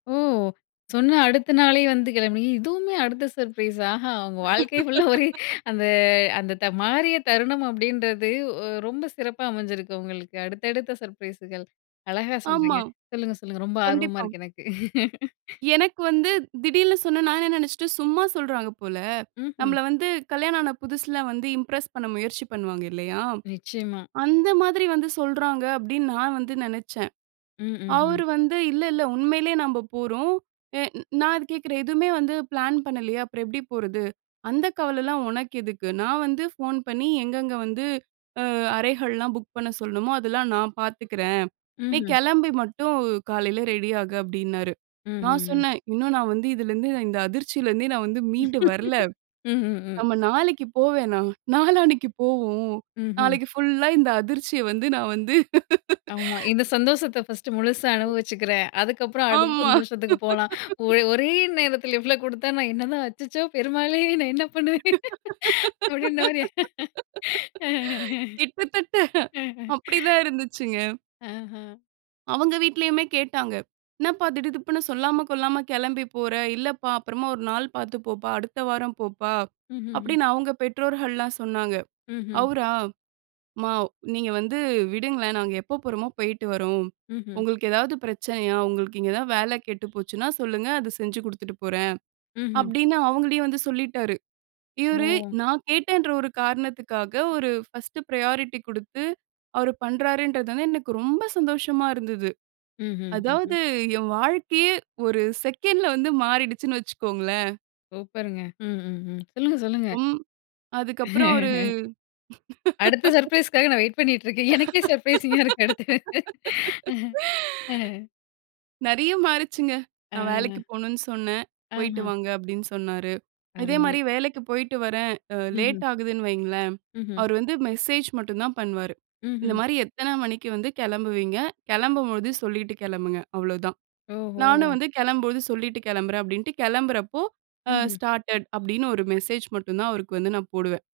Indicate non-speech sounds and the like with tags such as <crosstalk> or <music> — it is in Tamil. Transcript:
ஓ! சொன்ன அடுத்த நாளே வந்து கெளம்பி இதுவுமே அடுத்த சர்ப்ரைஸ். ஆஹா! உங்க வாழ்க்கை ஃபுல்லா ஒரே <laughs> அந்த, அந்த த "மாறிய தருணம்" அப்படீன்றது ஒ ரொம்ப சிறப்பா அமஞ்சிருக்கு உங்களுக்கு. அடுத்தடுத்த சர்ப்ரைஸுகள். அழகா சொல்றீங்க. ஆமா. சொல்லுங்க, சொல்லுங்க. ரொம்ப ஆர்வமா கண்டிப்பா. இருக்கு எனக்கு. <laughs> எனக்கு வந்து திடீர்ன்னு சொன்னா, நான் என்ன நெனச்சுட்டேன், "சும்மா சொல்றாங்க போல. ம்ஹ்ம். நம்பள வந்து கல்யாணம் ஆன புதுசுல வந்து, இம்ப்ரஸ் பண்ண முயற்சி பண்ணுவாங்க இல்லையா? நிச்சயமா. அந்த மாதிரி வந்து சொல்றாங்க." அப்படீன்னு நா வந்து நெனச்சேன். ம். ம்ஹ்ம். அவரு வந்து இல்ல இல்ல, உண்மையிலே நம்ப போறோம். எ நா அத கேக்குறேன், "எதுவுமே வந்து பிளான் பண்ணலையே. அப்பறம் எப்படி போறது?", "அந்த கவலைலாம் உனக்கு எதுக்கு? நா வந்து ஃபோன் பண்ணி எங்கங்க வந்து அ அறைகள்லாம் புக் பண்ண சொல்லணுமோ, அதெல்லாம் நான் பாத்துக்கிறேன். நீ ம்ஹ். கெளம்பி மட்டும் காலையில ரெடி ஆகு." அப்படீன்னாரு. ம்ஹ். நா ம். சொன்னேன், "இன்னும் நா வந்து இதுலிருந்து, இந்த அதிர்ச்சியிலருந்தே நா வந்து மீண்டு வரல. <laughs> ம்ஹ். ம். நம்ம நாளைக்கு போ வேணாம். நாளானைக்கு போவோம். ம்ஹ்ம். நாளைக்கு ஃபுல்லா, இந்த அதிர்ச்சிய வந்து நா வந்து" ஆமா. <laughs> இந்த சந்தோசத்த 1 ஸ்ட்டு முழுசா அனுபவிச்சுக்கிறேன். அதுக்கப்பறம் அடுத்த ஆமா. சந்தோஷத்துக்கு போலாம். <laughs> ஒர் ஒரே நேரத்தில இவ்வளோ குடுத்தா, நான் என்னதான் "அச்சச்சோ! பெருமாளே! நான் என்ன பண்ணுவேன்?" அப்படீன்ன மாரி. <laughs> <laughs> கிட்டத்தட்ட, அ அப்படி <laughs> தான் இருந்துச்சுங்க. அஹ. அவுங்க வீட்லயுமே கேட்டாங்க. "என்னப்பா? திடுதிப்புன்னு சொல்லாம கொள்ளாம கெளம்பி போற. இல்லப்பா, அப்பறமா ஒரு நாள் பார்த்து போப்பா. அடுத்த வாரம் போப்பா." ம்ஹ்ஹ்ம். அப்படீன்னு அவுங்க பெற்றோர்கள்லாம் சொன்னாங்க. ம்ஹ். அவுரா, "அம்மா நீங்க வந்து விடுங்களேன். நாங்க எப்ப போறமோ, போயிட்டு வர்றோம். ம்ஹ். உங்களுக்கு ஏதாவது பிரச்சனையா? உங்களுக்கு இங்க ஏதாவது வேல கெட்டு போச்சுன்னா சொல்லுங்க. அத செஞ்சு குடுத்துட்டு போறேன்." ம்ஹ். அப்படீன்னு அவுங்களையும் வந்து சொல்லிட்டாரு. இவரு ஓ. நா கேட்டேன்ற ஒரு காரணத்துக்காக, ஒரு 1 ஸ்ட்டு பிரையாரிட்டி குடுத்து, அவரு பண்றாருன்றதால எனக்கு ரொம்ப சந்தோஷமா இருந்தது. ம்ஹ். அதாவது, ஹ்ஹ்ம். என் வாழ்க்கையே 1 செகண்ட்ல வந்து மாறிடுச்சுனு வச்சுக்கோங்களேன். சூப்பர்ங்க. ம்ஹ்ஹ்ம். சொல்லுங்க, சொல்லுங்க. உம் அதுக்கப்பறம் அவரு <laughs> அடுத்த <laughs> சர்ப்ரைஸ்க்காக நா வெயிட் பண்ணிட்டுருக்கேன். எனக்கே சர்ப்ரைசிங்கா இருக்கு அடுத்து. அஹ. அ. <laughs> நெறைய மாருச்சுங்க. நா வேலைக்கு அ. போணும்ன்னு சொன்னேன். "போயிட்டு ஆஹா. வாங்க." அப்படீன்னு சொன்னாரு. இதே அருமை. மாரி வேலைக்கு போயிட்டு வரேன், அ ம்ஹ்ம். லேட் ஆகுதுன்னு வைங்களேன். ம்ஹ்ம். அவரு வந்து மெசேஜ் மட்டுந்தான் பண்வாரு. இந்த ம்ஹ்ம். மாரி, "எத்தனை மணிக்கு வந்து கெளம்புவீங்க? கெளம்பும்போது சொல்லீட்டு கெளம்புங்க." அவ்வளோதான். ஓஹோ! நானும் வந்து, "கெளம்பும் போது சொல்லீட்டு கெளம்புறேன்." அப்படீன்ட்டு கெளம்புறப்போ அ ம்ஹ். "ஸ்டார்ட்டட்" அப்படீன்னு 1 மெசேஜ் மட்டுந்தான், அவருக்கு வந்து நா போடுவேன்.